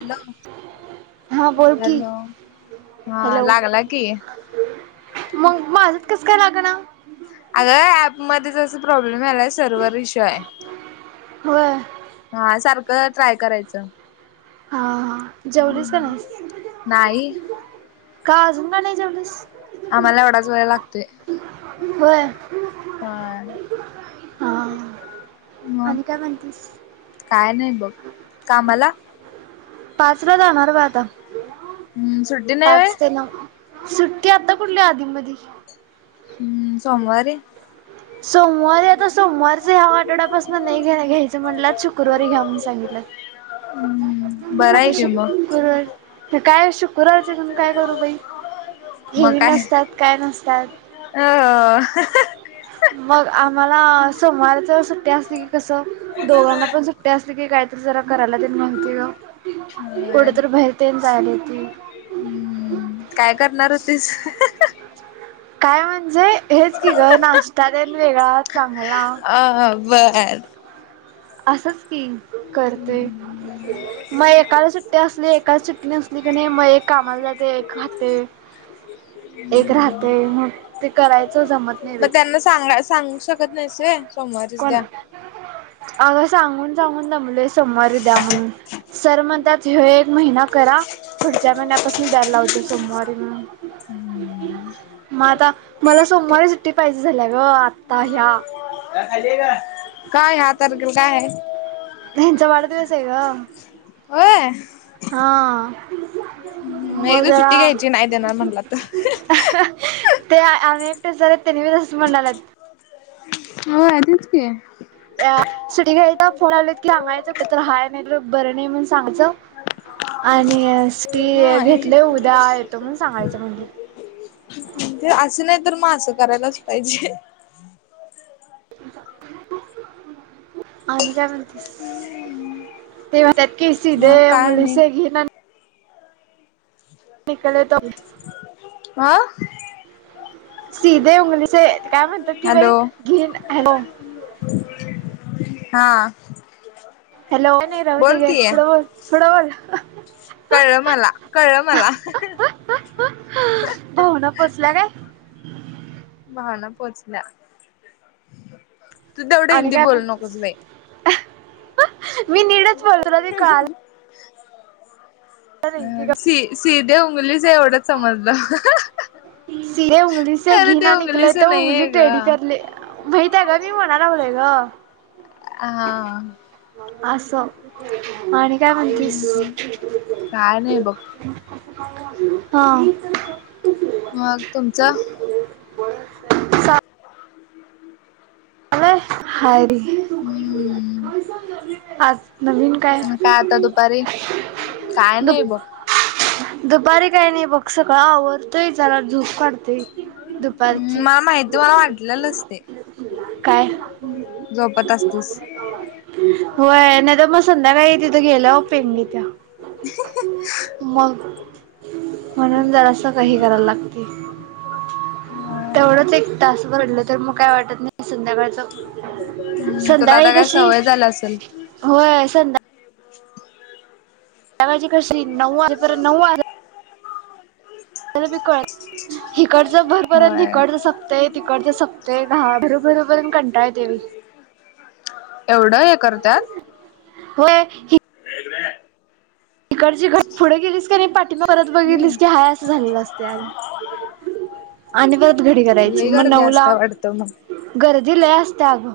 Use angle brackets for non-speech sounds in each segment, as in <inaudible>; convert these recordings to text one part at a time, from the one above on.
Hello हा बोल की हॅलो हा हॅलो लागला की? मग माझ च कसं काय लागणा अगं ऍपमध्येध्येच प्रॉब्लेम झालाय सर्व्ह इशू आहे. होय हा सारखं ट्राय करायचं हा ह जेवलीस का नाही का अजून का नाही जेवलीस? आम्हाला येवढाच वेळ लागतोय. होय होय हा मग आणि काय म्हणतीस काय नाही बघ कामला? पाच ला जाणार बा आता हम्म सुट्टी नाही व्हय पाच ते नऊ. सुट्टी आता कुठली आधी मधी हम्म सोमवारी सोमवारी आता सोमवारच ह्या आठवड्यापासून नाही घ्या घ्यायचं म्हटलंत शुक्रवारी घ्या म्हण सांगितलं हम्म बरं आता आहे श की मग कर काय शुक्रारच्या त् काय करू बाई हेवी नसतात काय नसतात ओ ओ हह मग आम्हाला सोमारच सुट्टी असते की कसं दोघांना पण सुट्ट ठे असते की काहीतरी जरा करायला तेल माहिती ग कुठेतरी बाहेरतेन जायला येते हम्म काय करणार होतीस हह काय म्हणजे हेच की ग नाश्ता देन वेगळा चांगला अ बरं असंच की करते म मग एकाला सुट्टी असली एकाला सुट्टी नसली क नाही मग एक कामाला जाते एक खाते <unintelligible> <inaudible> एक राहते मग ते करायचं जमत नाही मग बाई त्यांना सांगा सांगू शकत नाही स कोण अगं सांगून सांगून द मुले सोमवारी द्या म्हणून सर मण त्यात हे एक महिना करा पुढच्या महिन्यापासून द्यायला ला होतो सोमवारी म्हणून हम्म मग आता मला सोमवारी सुट्टी पाहिजे झाल्या ग आत्ता ह्या काय हा तारखेल काय आहे त्यांचा वाढदिवस आहे का अ हा ह् म मग एकदा सुट्टी जरा घ्यायची नाही देणार म्हणला तर ते अम्ही एकटे झाले त्यांनी मस म्हंणालात हो आजच क सुटी घाय फोन आलेत की हंगायचं कठ तर हय नाही बरं नाही म्हण सांगचं आणि ती हा घेतलीय उद्या येतो मण सांगायचं म्हणली ते असं नाही तर मग असं करायलाच पाहिजे आणि काय म्हणतेस ते म्हणत कीस दे मग काय नाही मुंगलसे घ निकले त आह सिधे उंगलीचे काय म्हणतात की बाई हॅलो घेन हा हॅलो ओ रवती बोल ग की. फुटबॉल फुटबॉल कळमला कळमला भावना पोचल्या काय भाहना पोहोचल्या तू तेवढं आणि हिंदी काय बोलू म्हणतेस नकोस बाई मी निीडच पडतुला ते कळा अ नाही सी सिधे उंगलीच एवढंच समजलं सीधे उगलीचे घी खरं ते ना निकले उंगलीच त नाहीये उंगली ग टेढी करले बहीित का मी म्हणालावलंय ग ह अस आणि काय म्हणतीस हम्म काय नाही बघ हा मग तुमचं ह हरी हम्म आज नवीन काय मग आता दुपारी काय नाही बघ दुपारी काही नाही बघ सगळं आवरतय चला झूप काढतेय हम् मला माहती मला वाटलेलं असते काय असतीस होय नाही तर मग संध्याकाळी तिथं गेलं ओपेन तिथ ह मग म्हणून जरा असं काही कराला लागते हम्म तेवढंच एक तास भरडलं तर मग काय वाटत नाही संध्याकाळच हम् तुला आता काय सवय झाला असेल होय संधा त्याची क नऊ नऊ मी कळ हिकडचं भरपर होय हिकडच य तिकडच सकतेय घा बरोबरबरून कंटाय तेवी एवढं हे करतात हो हे इिकडची घ पुढे गेलीस की नाही पाठिंबा परत हम्म बघितलीस की हय असं झालेलं असतेज आणि परत घडी करायची लई मग गर्दी असत्या नऊला वाटतं मग गर्दी ल असत्या अगं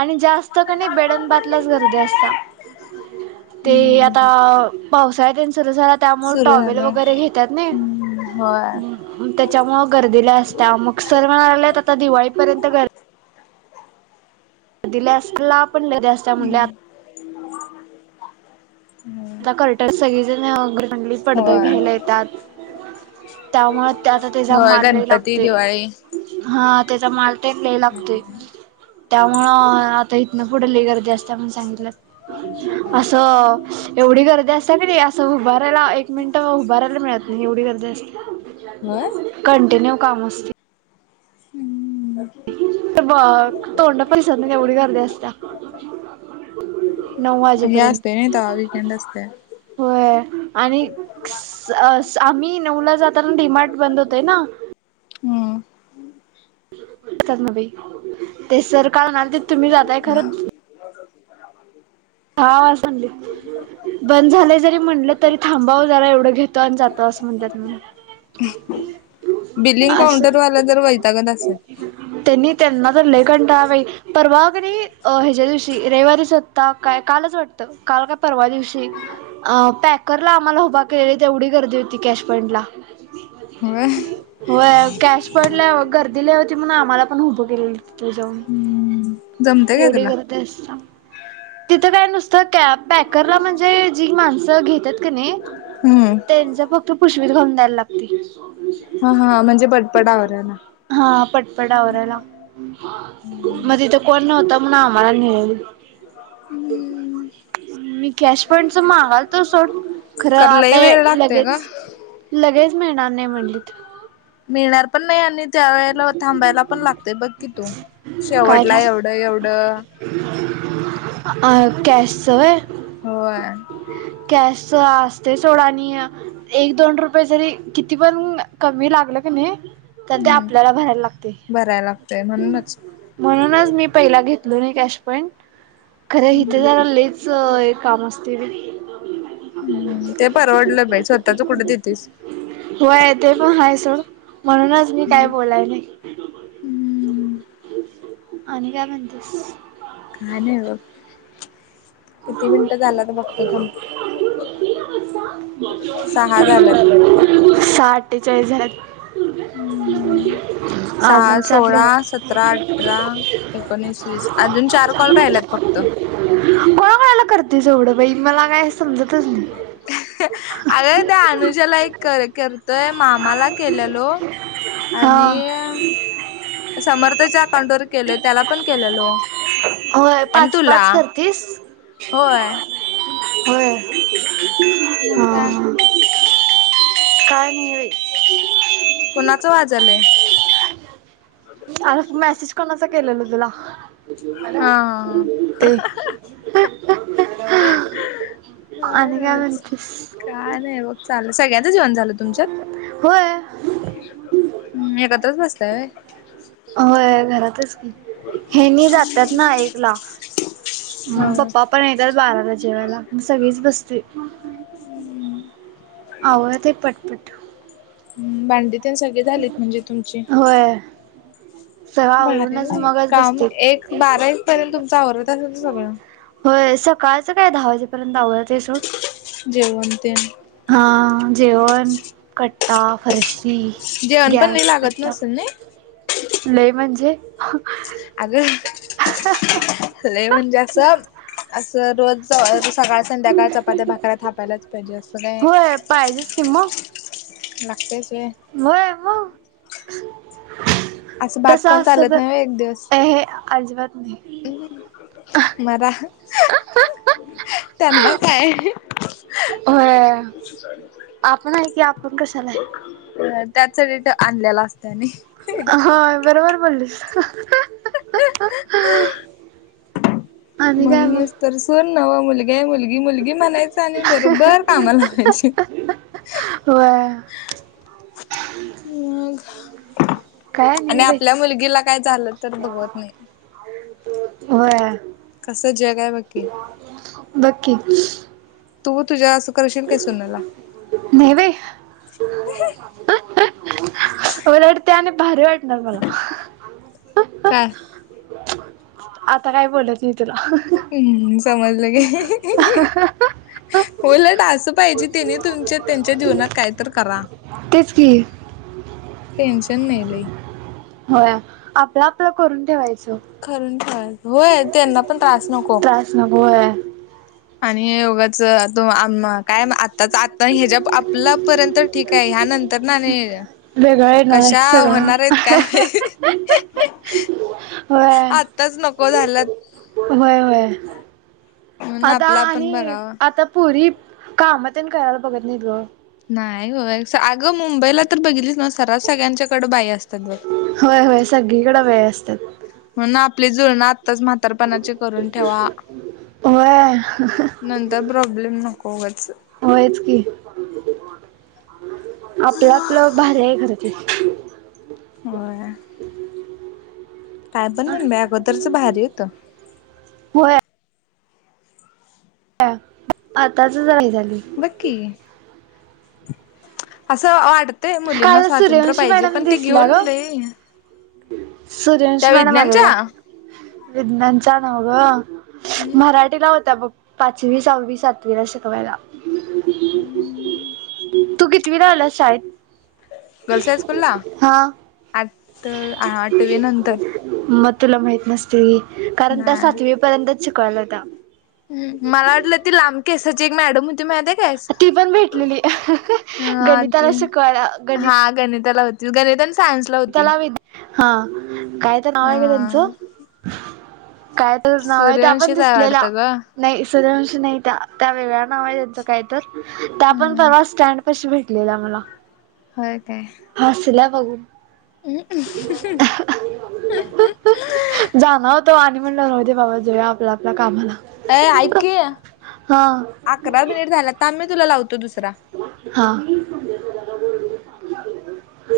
आणि जास्त कने बेडन बातल्याच गर्दी असत्या <inaudible> ते आता पावसाळ्या दिन सुरू झाला त्यामुळे सुरू टॉवेल झालंय वगैरे घेतात ना हम्म होय ग त्याच्यामुळे गर्दीला असत्या मग सर म्हणाले आता दिवाळीपर्यंत गर्दी दि आपण ल अस हम्म आ कट सगळीच नाही वगैरे चांगली पडद होय घ्याला येतात त्यामुळे आता तेचा होय माल गणपती, लागते दिवाळी हा त्याचा माल तेटला लागते त्यामुळं आता इथनं पुढली गर्दी असता म्हण सांगितलं असं एवढी गर्दी असते ना र असं उभारायला एक मिनिट उभारायला मिळत नाही एवढी गर्दी होय. असते कंटिन्यू काम असते हम् तर ब तोंड परिसर ना केवढी करदी असत नऊ हे वाजेपर्यंत असते नाही तवा वीकेंड असते. होय आणि आम्ही नऊला जाताना डीमार्ट बंद होतय ना हम्म ात ना बाई ते सर काणार तर तुम्ही जाताय खरंच <inaudible> हा वासडी बंद झालंय जरी म्हणलं तरी थांबावं जरा एवढं घेतो आणि जातो असं म्हणतात मी बिलिंग असं काउंटरवाला जर वैतागत असेल त्यांनी त्यांना तर लेखंडा परवा क आणि हच्या्या दिवशी रविवारी सत्ताक काय कालच वाटतं काल काय परवा दिवशी अ पॅकरला आम्हाला उभा केलेली तेवढी गर्दी होती कॅश पॉइंट ला व हो कॅश पड गर्दीलावती म्हणून आम्हाला पण उभं केले तू जाऊन जमते काय एवढी तुला? करत असत तिथं काय नुसतं पॅकरला म्हणजे जी माणसं घेतात का नाही हम्म. त्यांचा फक्त पुष्वीित घम दायला लागते हा हा म्हणजे पटपडावर आहे ना हा पटपटवरला मग तिथं कोण नव्हत म्हून आम्हाला नल हम्म मी कॅश पंडच मगाल तर सोड खरं लई आता वेळ लागतोय ग. लगेच लगेच मिळणार नाही म्हणलीत मिळणार पण नाही आणि त्यावेेळेला थांबायला पण लागतेय बघ की तू काय शेवटला एवढं एवढं कॅश आहे होय कॅशत सोड नया एक दोन रुपये जरी किती पण कमी लागल क नाही तर ते हम्म. आपल्याला भरायला लागते भरायला लागतय म्हणूनच. म्हणूनच मी पहिला घेतलो नाही कॅश पइंट खरं इथे जरा हम्म ललेच काम असतील हम् ते परवडलं बा स्वतःच कुठं देतेस हो य ते पण हा सोड म्हणूनच मी काय बोलाय नाही हम्म आणि काय म्हणतेस काय नाही बघ किती मिनिटं झाला तर बघतो का सहा झाल्यात. साठठेचाळीस हजार <inaudible> हम्म. <unintelligible> सहा अजून चार सोळा मिनिट सतरा अठरा एकोणीस वीस अजून चार कॉल राहिल्यात फक्त को कळाला करते ज एवढं बाई मला काय समजतच नाही अरे त्या अनुजाला एक कर करतोय मामाला केलेलो हा आणि समर्थच्या अकाउंट वर केलय त्याला पण केलेलो होय आणि पाच तुला पाच करतीस होय हो ह मग काय कानी कोणाच वाज आलय अर मेसेज कोणा अस केलेल तुला हॅ हा हा हा ते काय अन का म्हण नव्हच काय नाही बघ चाल सगळ्यांचं जेवण झालं तुमच्यात होय हम्म एकत्रच बसतय होय घरातच की हे न जातात ना एक ला हा पप्पा पण येतात बाराला जेवायला म सगळीच बसते हम् होह ते पटपट भांडी ते सगळे झालेत म्हणजे तुमची हो बर मगच काम बसते एक बारावीस पर्यंत तुमचा आवरत असेल ना सगळं होय सकाळचं काय दहा वाजेपर्यंत अवला ते सड जेवण तेन हां जेव खट्टा फर्शी जेवण पण लई गॅस लागत कट्टा नसेल नई? लय म्हणजे अग हे म्हणजे असं असं रोज सकाळ संध्याकाळ चपात्या भाकऱ्या थापायलाच पाहिजे असं काय होय पाहिजेच कि लागतेचे म मग असं भात तस खाऊन असत चालत नाही व्हय तर हे अजिबात नाही मरा त्यांना काय? होय आपण आहे की आपण कशाला आहे <unintelligible> त्याचसाठी तर आणलेला असतं नाय. हा बरोबर बोललीस आणि काय म्हणच मग तर सर नवा मुलीिक मुलगी मुलगी म्हणायच आणि बरोबर काम लावायची व मग काय आणि नाही बाई आपल्या मुलगीला काय झालं तर बघवत नाही. होय. कसं जग आहे बघ की. बघ की. तू तुझ्या असं करशील काय सुनंला? नाय बाई. उलट ते आणि भारी वाटणार मला. काय आता काय बोलत नाय तुला. हम्म समजलं की. उलट असं पाहिजे तीने, तुमच्या त्यांच्या जीवनात काय तर करा. तेच की. टेन्शन नाही लय. होय, आपलं आपलं करून ठेवायचं. करून ठेवायचं होय, त्यांना पण त्रास नको. त्रास होय. आणि उगच तो आम काय आताच आता ह्याच्या आपल्यापर्यंत ठीक आहे ह्या नंतर ना नाही वेगळं येणार आहे कशा सगळं होणार आहेत काय माहि होय आत्ताच नको झाल्यात. होय होय. म्हणून आता आपला आपण आणि बघावा. आता पुरी कामं तेन करायला बघत नाहीत ग. नाही हो. अगं मुंबईला तर बघलीच ना सऱ्हास सगळ्यांच्याकडे बाई असतात बघ. होय होय सगळीकडे वेळ असतात म्हणून आपली जुळणा आत्ताच म्हातारपनाची करून ठेवा. होय नंतर प्रॉब्लेम नको उगच. होयच की, आपलं आपलं भारी आहे खरं ते. होय. काय पण म्हण बाई अगोदरचं भारी होतं. होय आताच <unintelligible> झाली. बघ की, असं वाट ते मुलींना काल स्वातंत्र्य सूर्यवंशी पाहिजे, मॅडम पण ती दिसल्या घेऊन ग लई सूर्यवंशी त्या मॅडम आलेल्या, विज्ञानच्या विज्ञानच्या नव्ह ग. मराठीला होत्या बघ पाचवी, सहावी, सातवी ला शिकवायला. <unintelligible> तू कितवीला आल्यास शाळेत? गर्ल्स हायस्कूलला? हा आठ हा आठवी नंतर. मग तुला माहित नसतील, कारण त्या नाय सातवी पर्यंतच शिकवायला होत्या. ह मला वाटलं ती लांब केसाची एक मॅडम होती माहितीय काय ती पण भेटलेली, हा ते गणिताला शिकवायला गणित हा गणिताला होती, गणि ताला, हा कायतर नाव आहे ग त्यांचं. हा काय तर नाव आहे, त्या पण सूर्यवंशीच आहे दिसलेल्या. वाटतं ग नाही सूर्यवंशी नाही त्या, त्या वेगळ्या नाव आहे त्यांचं काय तर, त्या पण हम्म परवा स्टँड पशी भेटलेल्या मला. होय काय? हसल्या बघू जाण होतो आणि म्हणलं न होते बाबा जेव आपल्या आपल्या कामाला अ ऐके हा अकरा मिनिट झाला त मी तुला लावतो दुसरा हला